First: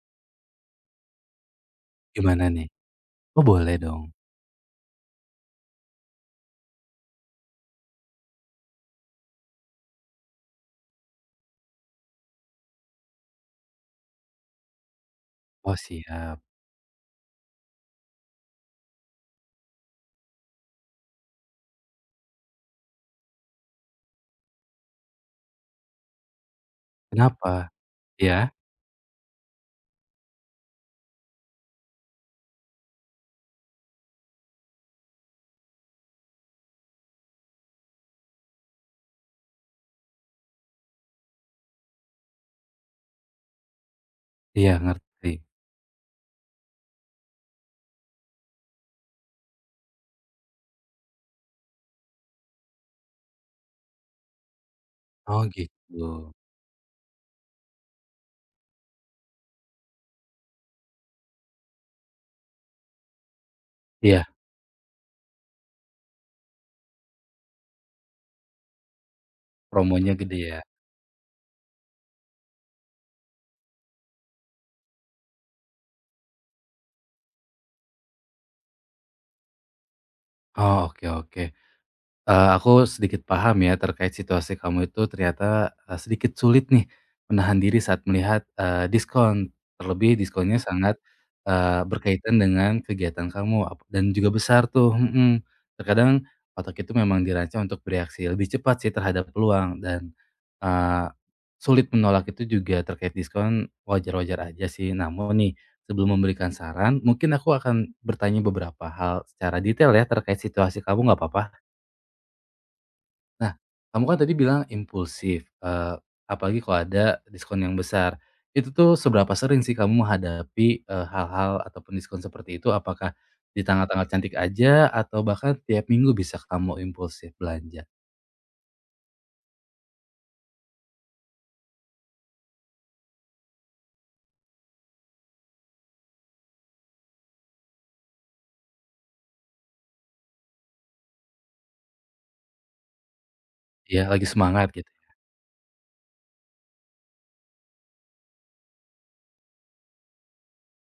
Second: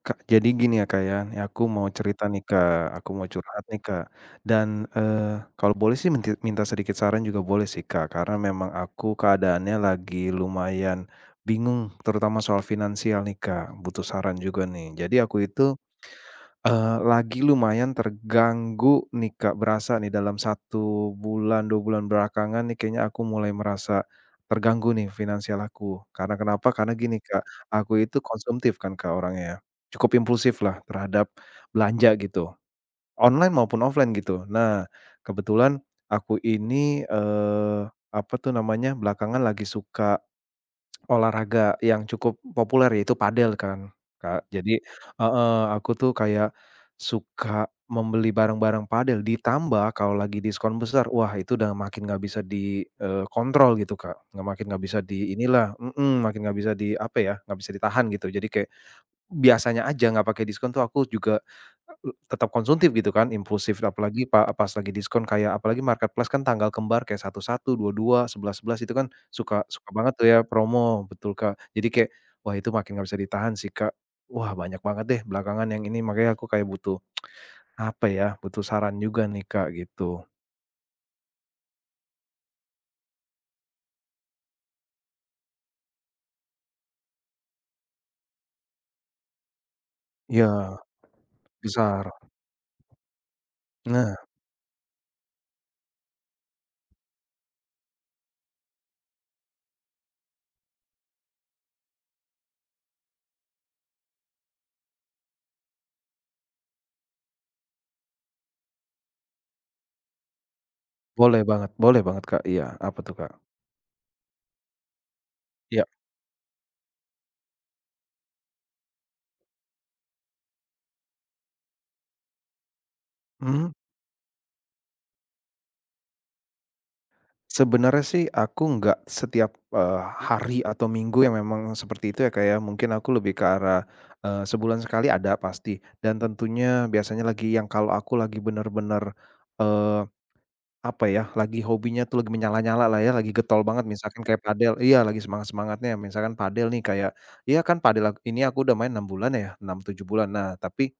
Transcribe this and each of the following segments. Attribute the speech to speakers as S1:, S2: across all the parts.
S1: Kak, jadi gini ya, Kak, ya aku mau cerita nih,
S2: Gimana nih?
S1: Kak, aku mau
S2: Oh
S1: curhat
S2: boleh
S1: nih,
S2: dong?
S1: Kak, dan, kalau boleh sih minta sedikit saran juga boleh sih, Kak, karena memang aku keadaannya lagi lumayan bingung terutama soal finansial nih, Kak, butuh saran juga nih. Jadi aku
S2: Oh
S1: itu
S2: siap.
S1: Lagi lumayan terganggu nih, Kak, berasa nih dalam 1 bulan, 2 bulan belakangan nih kayaknya aku mulai merasa terganggu nih finansial aku. Karena kenapa? Karena gini, Kak,
S2: Kenapa?
S1: aku itu
S2: Iya?
S1: konsumtif kan, Kak, orangnya, ya, cukup impulsif lah terhadap belanja gitu, online maupun offline gitu. Nah, kebetulan aku ini, apa tuh namanya, belakangan lagi suka olahraga yang cukup populer yaitu padel kan, Kak.
S2: Iya
S1: Jadi,
S2: ngerti.
S1: heeh, aku tuh kayak suka membeli barang-barang padel, ditambah kalau lagi diskon besar, wah itu udah makin nggak bisa di kontrol gitu, Kak. Nggak makin nggak bisa di
S2: Oh
S1: inilah,
S2: gitu.
S1: makin nggak bisa di apa ya, nggak bisa ditahan gitu. Jadi kayak biasanya aja nggak pakai diskon tuh aku juga tetap konsumtif gitu kan, impulsif apalagi
S2: Iya,
S1: pas lagi diskon, kayak apalagi marketplace kan tanggal kembar kayak 1.1, 2.2, 11.11 itu kan suka suka banget
S2: promonya
S1: tuh ya
S2: gede ya?
S1: promo, betul, Kak. Jadi kayak, wah itu makin nggak bisa ditahan sih, Kak. Wah banyak banget deh belakangan yang ini, makanya aku kayak butuh, apa ya, butuh saran juga nih, Kak, gitu.
S2: Oh oke oke. Aku sedikit paham ya terkait situasi kamu itu ternyata, sedikit sulit nih menahan diri saat melihat, diskon. Terlebih diskonnya
S1: Iya,
S2: sangat,
S1: besar.
S2: berkaitan dengan kegiatan kamu
S1: Nah,
S2: dan juga besar tuh, mhm. Terkadang otak itu memang dirancang untuk bereaksi lebih cepat sih terhadap peluang dan, eee, sulit menolak itu juga terkait diskon wajar-wajar aja sih. Namun nih, sebelum memberikan saran, mungkin aku akan bertanya beberapa hal secara detail ya terkait situasi kamu, nggak apa-apa.
S1: boleh banget, Kak, iya. Apa tuh, Kak?
S2: Nah, kamu kan tadi bilang impulsif,
S1: Iya,
S2: apalagi kalau ada diskon yang besar. Itu tuh seberapa sering sih kamu menghadapi, hal-hal ataupun diskon seperti itu? Apakah di
S1: mhm.
S2: tanggal-tanggal cantik aja atau bahkan tiap minggu bisa kamu impulsif belanja?
S1: Sebenarnya sih aku nggak setiap, hari atau minggu yang memang seperti itu ya, kayak mungkin aku lebih ke arah, sebulan sekali ada pasti dan tentunya biasanya lagi yang kalau aku lagi bener-bener, eee, apa ya, lagi hobinya tuh lagi menyala-nyala lah ya, lagi getol banget
S2: Iya,
S1: misalkan
S2: lagi
S1: kayak
S2: semangat
S1: padel,
S2: gitu.
S1: iya, lagi semangat-semangatnya misalkan padel nih kayak, iya kan padel ini aku udah main 6 bulan ya, 6-7 bulan. Nah, tapi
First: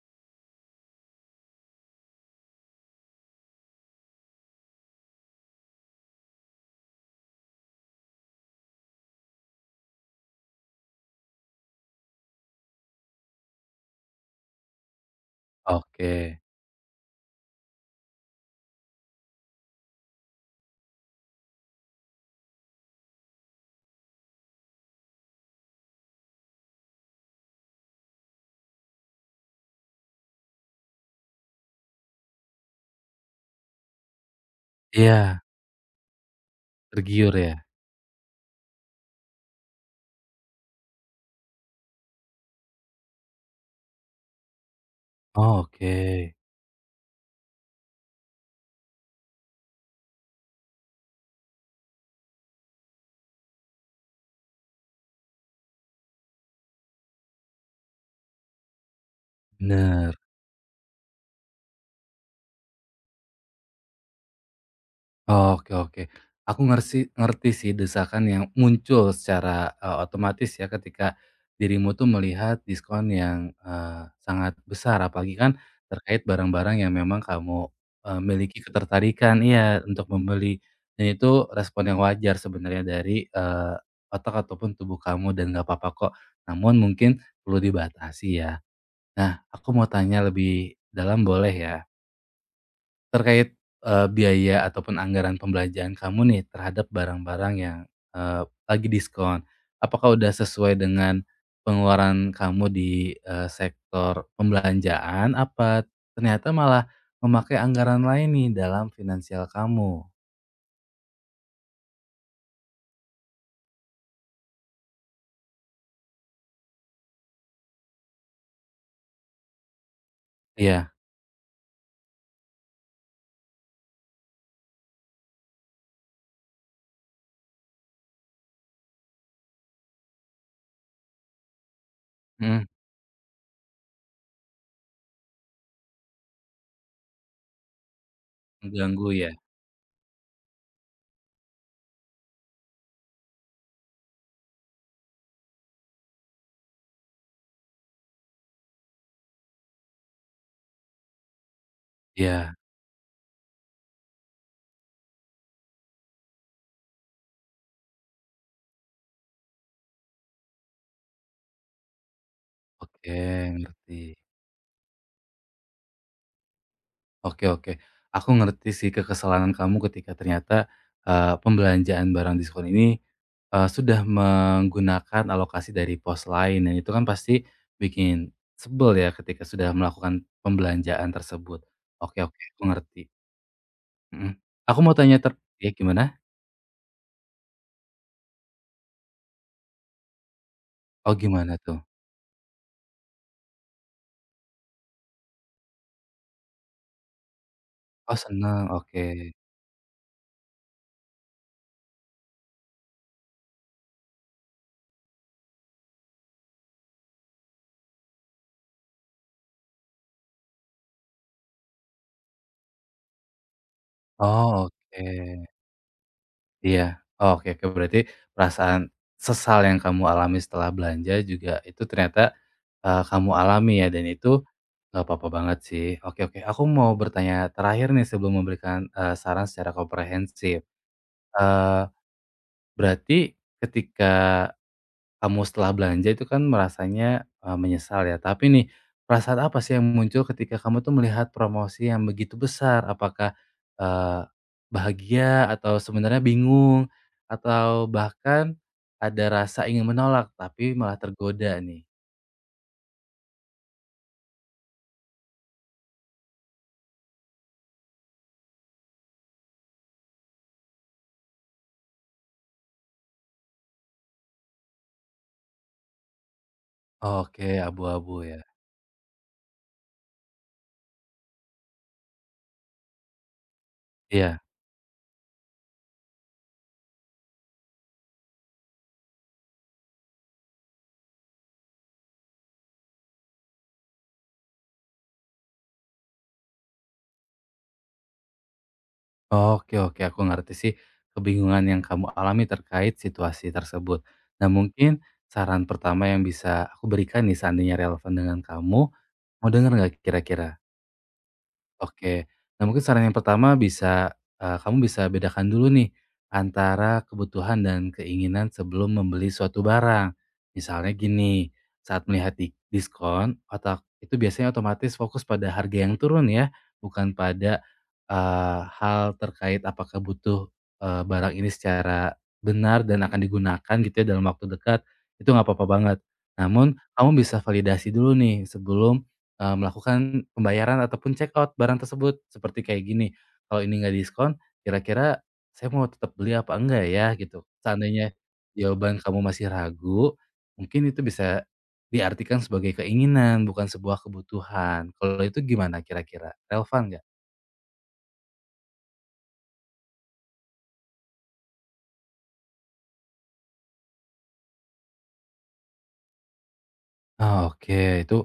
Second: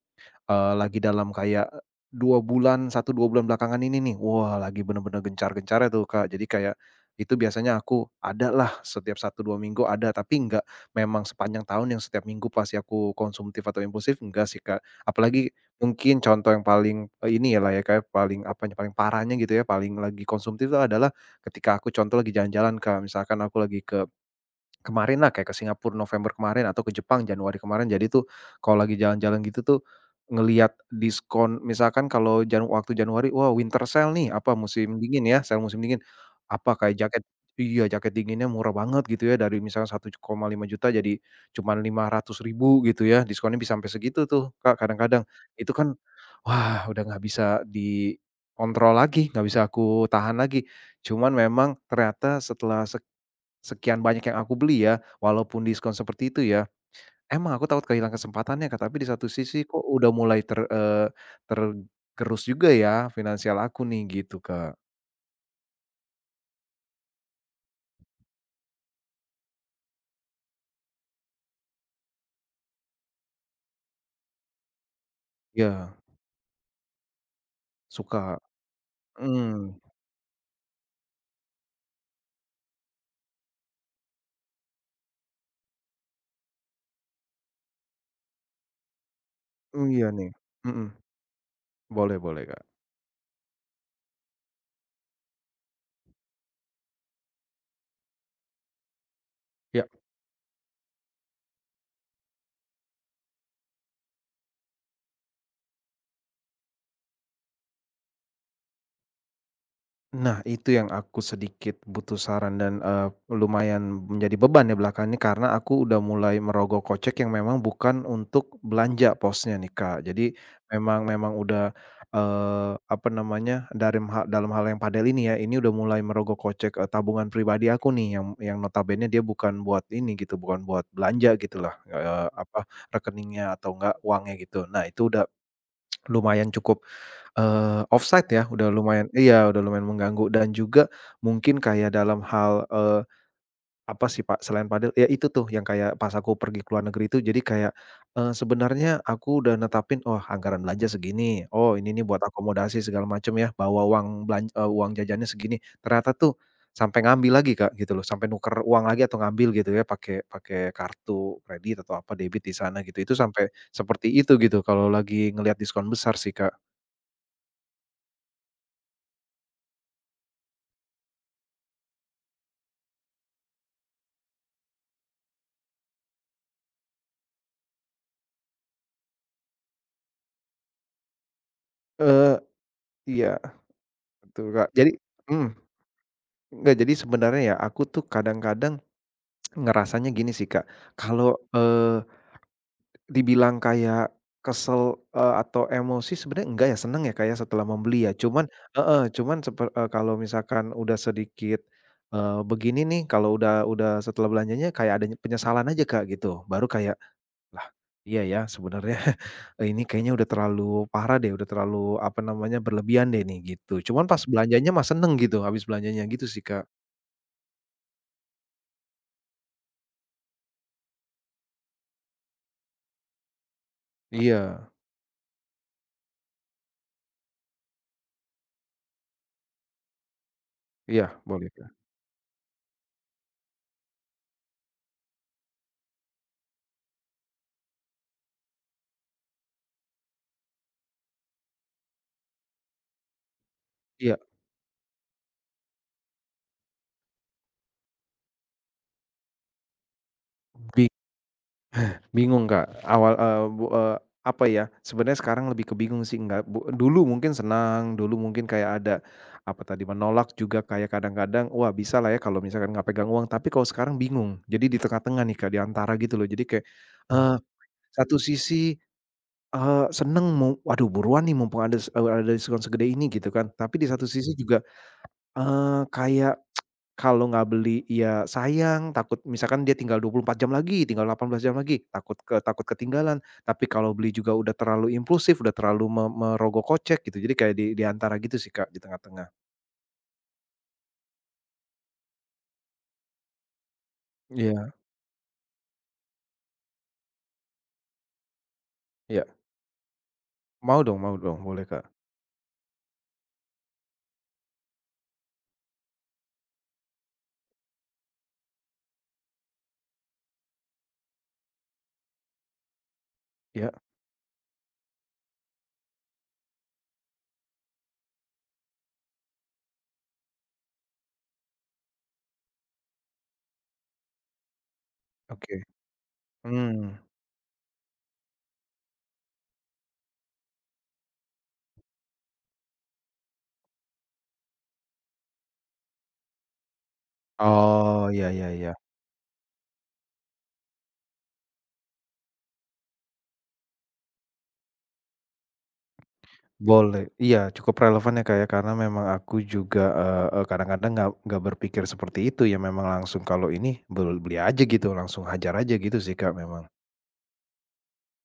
S1: lagi dalam kayak 2 bulan, 1-2 bulan belakangan ini nih, wah lagi bener-bener gencar-gencarnya tuh, Kak. Jadi kayak itu biasanya aku ada lah setiap 1-2 minggu ada, tapi nggak memang sepanjang tahun yang setiap minggu pasti aku konsumtif atau impulsif, enggak sih, Kak. Apalagi mungkin
S2: Oke.
S1: contoh yang paling, ini ya lah ya, kayak paling apanya, paling parahnya gitu ya, paling lagi konsumtif itu adalah ketika aku contoh lagi jalan-jalan, Kak. Misalkan aku lagi kemarin lah kayak ke Singapura November kemarin atau ke Jepang Januari kemarin. Jadi tuh kalau lagi jalan-jalan gitu tuh ngelihat diskon misalkan kalau waktu Januari, wah winter sale nih, apa musim dingin ya,
S2: Iya,
S1: sale musim dingin. Apa kayak jaket,
S2: tergiur ya?
S1: iya, jaket dinginnya murah banget gitu ya, dari misalnya 1,5 juta jadi cuman 500 ribu gitu ya, diskonnya bisa sampai segitu tuh, Kak, kadang-kadang.
S2: Oh,
S1: Itu kan,
S2: oke,
S1: wah udah nggak bisa dikontrol lagi, nggak bisa aku tahan lagi. Cuman memang ternyata setelah sekian banyak yang aku beli ya, walaupun diskon seperti itu ya, emang aku takut kehilangan kesempatannya, Kak, tapi di satu sisi kok udah
S2: bener.
S1: mulai tergerus juga ya finansial aku nih, gitu, Kak.
S2: Oke oke. Aku ngerti ngerti sih desakan yang muncul secara, otomatis ya ketika dirimu tuh melihat diskon yang, sangat besar apalagi kan
S1: Iya,
S2: terkait barang-barang yang memang kamu,
S1: suka.
S2: miliki ketertarikan
S1: Mhm,
S2: iya, untuk membeli. Dan itu respon yang wajar sebenarnya dari, otak ataupun tubuh kamu dan nggak apa-apa kok. Namun mungkin perlu dibatasi ya. Nah, aku mau
S1: iya
S2: tanya
S1: nih.
S2: lebih
S1: Mhm,
S2: dalam boleh ya?
S1: boleh boleh, Kak.
S2: Terkait, biaya ataupun anggaran pembelanjaan kamu nih terhadap barang-barang yang, lagi diskon.
S1: Iya.
S2: Apakah udah sesuai dengan pengeluaran kamu di, sektor pembelanjaan, apa ternyata malah memakai anggaran lain nih dalam finansial kamu?
S1: Nah, itu yang aku sedikit butuh saran dan, lumayan menjadi beban ya belakangan ini, karena aku udah mulai merogoh kocek yang memang bukan untuk belanja posnya nih, Kak. Jadi
S2: Iya,
S1: memang memang udah, apa namanya, dari ha dalam hal yang padel ini ya, ini udah mulai merogoh kocek, tabungan pribadi aku nih, yang notabene dia bukan buat ini gitu, bukan buat belanja gitulah,
S2: mhm,
S1: apa, rekeningnya atau enggak uangnya gitu. Nah, itu udah lumayan cukup, offside ya, udah lumayan,
S2: mengganggu ya?
S1: iya, udah lumayan mengganggu, dan juga mungkin kayak dalam hal, apa sih, Pak, selain padel ya itu tuh yang kayak pas aku pergi ke luar negeri itu jadi kayak, sebenarnya aku udah netapin, "Oh, anggaran belanja segini, oh ini nih buat
S2: Iya,
S1: akomodasi segala macam ya, bawa uang jajannya segini." Ternyata tuh sampai ngambil lagi, Kak, gitu loh, sampai nuker uang lagi atau ngambil gitu ya pakai pakai kartu kredit atau apa debit di sana gitu,
S2: oke,
S1: itu sampai
S2: ngerti.
S1: seperti itu gitu kalau lagi ngelihat diskon besar sih, Kak.
S2: Oke oke, aku ngerti sih kekesalan kamu ketika ternyata, pembelanjaan barang diskon ini, sudah menggunakan alokasi dari pos lain dan itu kan pasti bikin sebel ya ketika sudah melakukan pembelanjaan tersebut. Oke
S1: Eee,
S2: oke, aku ngerti,
S1: iya.
S2: mhm.
S1: Betul, Kak.
S2: Aku mau tanya
S1: Mhm,
S2: ya gimana?
S1: enggak, jadi sebenarnya ya aku tuh kadang-kadang ngerasanya gini sih, Kak,
S2: Oh
S1: kalau,
S2: gimana tuh?
S1: dibilang kayak kesel, atau emosi sebenarnya enggak ya, seneng ya, Kak, ya, setelah membeli ya.
S2: Oh
S1: Cuman,
S2: seneng,
S1: heeh,
S2: oke.
S1: kalau misalkan udah sedikit, begini nih, kalau udah setelah belanjanya kayak ada penyesalan aja, Kak, gitu. Baru kayak, lah, iya ya sebenarnya ini kayaknya udah terlalu parah deh, udah terlalu apa namanya, berlebihan deh nih, gitu. Cuman pas
S2: Oh
S1: belanjanya mah
S2: oke.
S1: seneng gitu, habis belanjanya gitu sih, Kak.
S2: Iya. Oh, oke oke. Berarti perasaan sesal yang kamu alami setelah belanja juga itu ternyata, kamu alami ya dan itu
S1: Iya
S2: nggak apa-apa banget sih. Oke oke. Aku mau bertanya terakhir nih sebelum memberikan, saran secara komprehensif.
S1: iya boleh, Kak.
S2: Eee, Berarti ketika kamu setelah belanja itu kan merasanya, menyesal ya, tapi nih, perasaan apa sih yang muncul ketika kamu tuh melihat promosi yang begitu besar? Apakah,
S1: Iya,
S2: eee, bahagia atau sebenarnya bingung, atau bahkan ada rasa ingin menolak tapi
S1: bi
S2: malah tergoda nih?
S1: bingung, Kak, awal, apa ya, sebenarnya sekarang lebih ke bingung sih, enggak, dulu mungkin senang, dulu mungkin kayak ada, apa tadi, menolak juga kayak kadang-kadang, wah bisa lah ya kalau misalkan nggak pegang uang, tapi kalau sekarang bingung. Jadi di tengah-tengah nih, Kak, di antara gitu loh. Jadi kayak, eee,
S2: Oke, abu-abu
S1: satu
S2: ya?
S1: sisi, seneng mau, "Waduh buruan nih mumpung ada ada diskon segede ini," gitu kan. Tapi di satu sisi
S2: Iya.
S1: juga, eee, kayak kalau nggak beli ya sayang, takut misalkan dia tinggal 24 jam lagi, tinggal 18 jam lagi, takut ketinggalan. Tapi kalau beli juga udah terlalu impulsif, udah terlalu merogoh kocek gitu. Jadi kayak di antara gitu sih, Kak, di tengah-tengah.
S2: Oke oke, aku ngerti sih kebingungan yang kamu alami terkait situasi tersebut. Nah
S1: Iya
S2: mungkin saran pertama yang bisa aku berikan nih seandainya relevan dengan kamu.
S1: iya.
S2: Mau denger nggak kira-kira?
S1: Mau dong, boleh, Kak.
S2: Oke. Nah, mungkin saran yang pertama bisa, kamu bisa bedakan dulu nih, antara kebutuhan dan keinginan sebelum membeli suatu barang. Misalnya gini, saat melihat di diskon,
S1: Iya,
S2: otak itu biasanya otomatis fokus pada harga yang turun ya, bukan pada, hal terkait apakah butuh, barang ini secara benar dan akan digunakan gitu ya dalam waktu dekat, itu nggak
S1: oke.
S2: apa-apa banget. Namun,
S1: Mmm.
S2: kamu bisa validasi dulu nih sebelum melakukan pembayaran ataupun check out barang tersebut. Seperti kayak gini, "Kalau ini nggak diskon, kira-kira saya mau tetap beli apa enggak ya?" Gitu.
S1: Oh,
S2: Seandainya
S1: iya iya iya.
S2: jawaban kamu masih ragu, mungkin itu bisa diartikan sebagai keinginan, bukan sebuah kebutuhan. Kalau itu gimana kira-kira, relevan nggak?
S1: Boleh. Iya, cukup relevan ya, Kak, ya, karena memang aku juga, eee eee, kadang-kadang nggak berpikir seperti itu ya, memang langsung kalau ini beli aja gitu, langsung hajar aja gitu sih, Kak, memang.
S2: Oh, oke. Itu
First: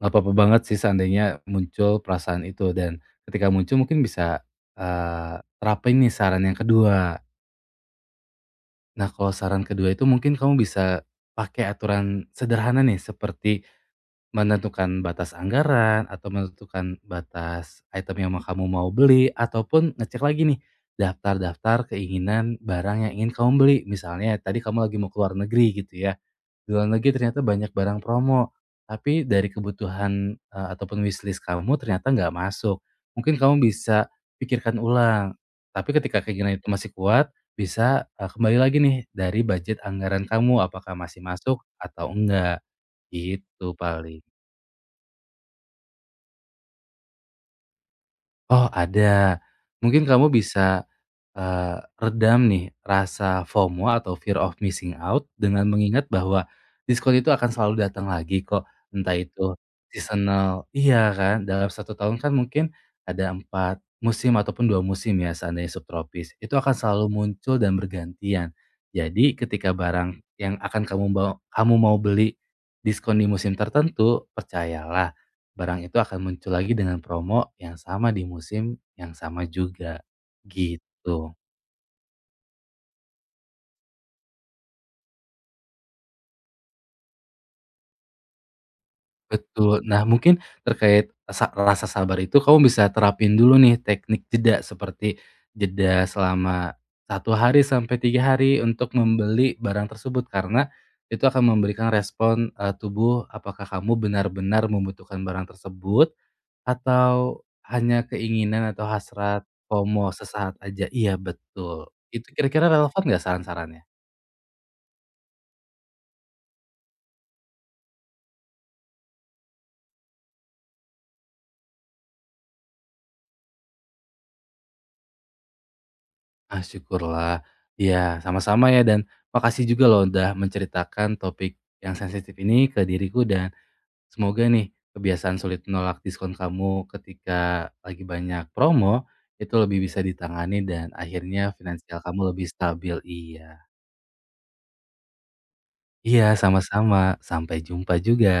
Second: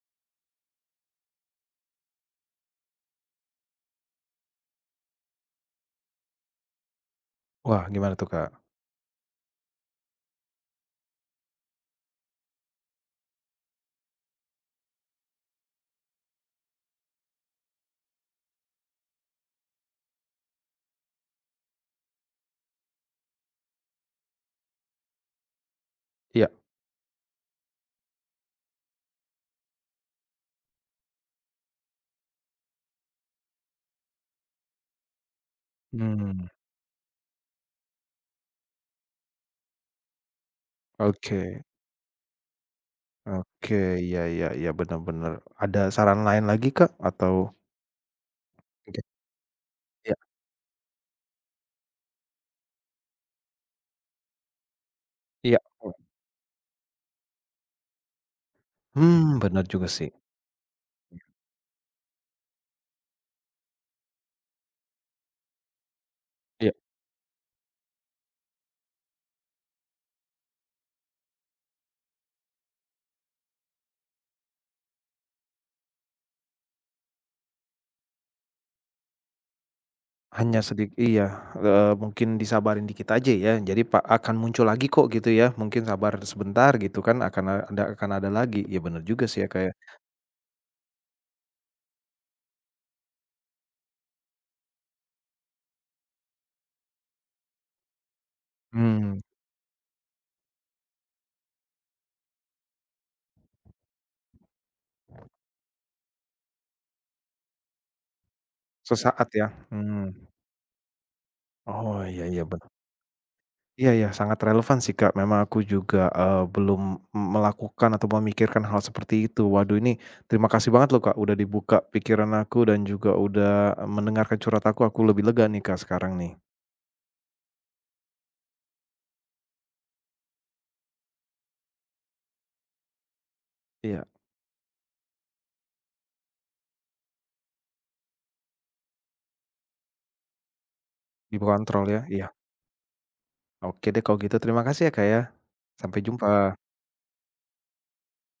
S2: nggak apa-apa banget sih seandainya muncul perasaan itu dan ketika muncul mungkin bisa, terapin nih saran yang kedua.
S1: Wah, gimana tuh, Kak?
S2: Nah, kalau saran kedua itu mungkin kamu bisa pakai aturan sederhana nih seperti menentukan batas anggaran atau menentukan batas item yang kamu mau beli ataupun ngecek lagi nih daftar-daftar keinginan barang yang ingin kamu beli. Misalnya tadi kamu lagi mau keluar negeri gitu ya.
S1: Iya.
S2: Sebulan lagi ternyata banyak barang promo, tapi dari kebutuhan, ataupun wishlist kamu ternyata nggak masuk. Mungkin kamu bisa pikirkan ulang, tapi ketika
S1: Mmm,
S2: keinginan itu masih kuat, bisa, kembali lagi nih dari budget anggaran kamu, apakah masih
S1: oke
S2: masuk atau enggak,
S1: oke,
S2: gitu
S1: iya
S2: paling.
S1: iya iya, benar-benar. Ada saran lain lagi, Kak? Atau
S2: Oh
S1: oke,
S2: ada, mungkin
S1: iya
S2: kamu bisa redam nih rasa FOMO atau fear of missing out
S1: iya,
S2: dengan mengingat bahwa diskon itu akan selalu datang lagi kok, entah
S1: mmm,
S2: itu
S1: bener juga sih.
S2: seasonal iya kan, dalam satu tahun kan mungkin ada 4 musim ataupun 2 musim ya seandainya subtropis, itu
S1: Iya.
S2: akan selalu muncul dan bergantian. Jadi ketika barang yang akan kamu mau beli diskon di musim tertentu, percayalah barang itu akan muncul lagi dengan promo yang sama di musim yang sama juga,
S1: Hanya
S2: git
S1: sedikit, iya,
S2: Betul
S1: mungkin disabarin dikit aja ya, jadi akan muncul lagi kok gitu ya, mungkin sabar sebentar gitu kan akan ada lagi. Ya bener juga sih ya, kayak
S2: betul. Nah, mungkin terkait rasa rasa sabar itu kamu bisa terapin dulu nih teknik jeda seperti jeda selama satu hari sampai 3 hari untuk
S1: mmm,
S2: membeli barang tersebut karena itu akan memberikan respon, tubuh apakah kamu benar-benar membutuhkan barang tersebut atau hanya keinginan atau
S1: sesaat
S2: hasrat
S1: ya,
S2: FOMO
S1: mmm.
S2: sesaat aja. Iya betul.
S1: Oh iya
S2: Itu
S1: iya
S2: kira-kira relevan nggak saran-sarannya?
S1: iya iya sangat relevan sih, Kak, memang aku juga, belum melakukan atau memikirkan hal seperti itu. Waduh, ini terima kasih banget loh, Kak, udah dibuka pikiran aku dan juga udah mendengarkan curhat aku lebih lega nih, Kak, sekarang nih.
S2: Ah, syukurlah. Iya, sama-sama ya dan makasih juga loh udah menceritakan topik yang sensitif ini ke diriku dan
S1: Iya,
S2: semoga nih kebiasaan sulit menolak diskon kamu ketika lagi banyak promo itu lebih bisa ditangani dan akhirnya
S1: dikontrol ya,
S2: finansial
S1: iya.
S2: kamu lebih stabil. Iya.
S1: Oke deh kalau gitu terima kasih ya, Kak, ya. Sampai
S2: Iya,
S1: jumpa.
S2: sama-sama. Sampai jumpa juga.